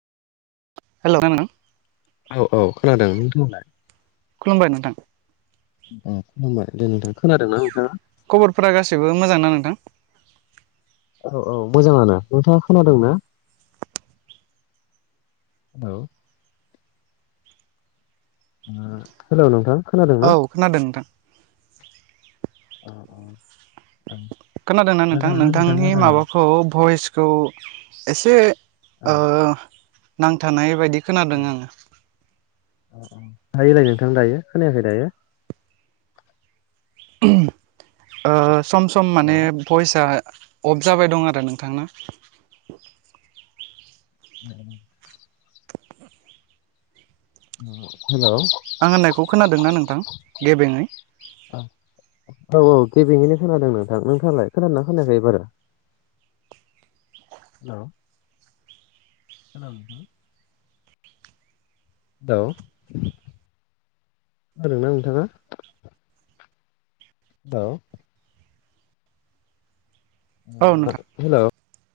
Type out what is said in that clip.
Hello ना औ औ खोनादों नोंथांयालाय? खुलुमबाय नोंथां अ खुलुमबाय दे नोंथां खोनादों ना नोंथाङा? खबरफोरा गासैबो मोजां ना नोंथां? औ औ मोजाङानो नोंथाङा खोनादों ना? हेलौ हेलौ नोंथां खोनादों औ ना? खोनादों नोंथां? अ अ खोनादोंना नोंथां नोंथांनि माबाखौ भइसखौ एसे औ ओ नांथानाय बायदि औ खोनादों आङो दायोलाय नोंथां दायो खोनायाखै दायो? ओ सम सम माने हेल' भइसआ अफ जाबाय दं आरो नोंथांना हेलौ आं होननायखौ खोनादों ना नोंथां गेबेङै औ औ गेबेङैनो खोनादों नोंथां नोंथाङालाय खोना खोनाखायो एबारो हेलौ [inaudible] हेलौ खोनादोंना नोंथाङा? औ औ नोंथां हेलौ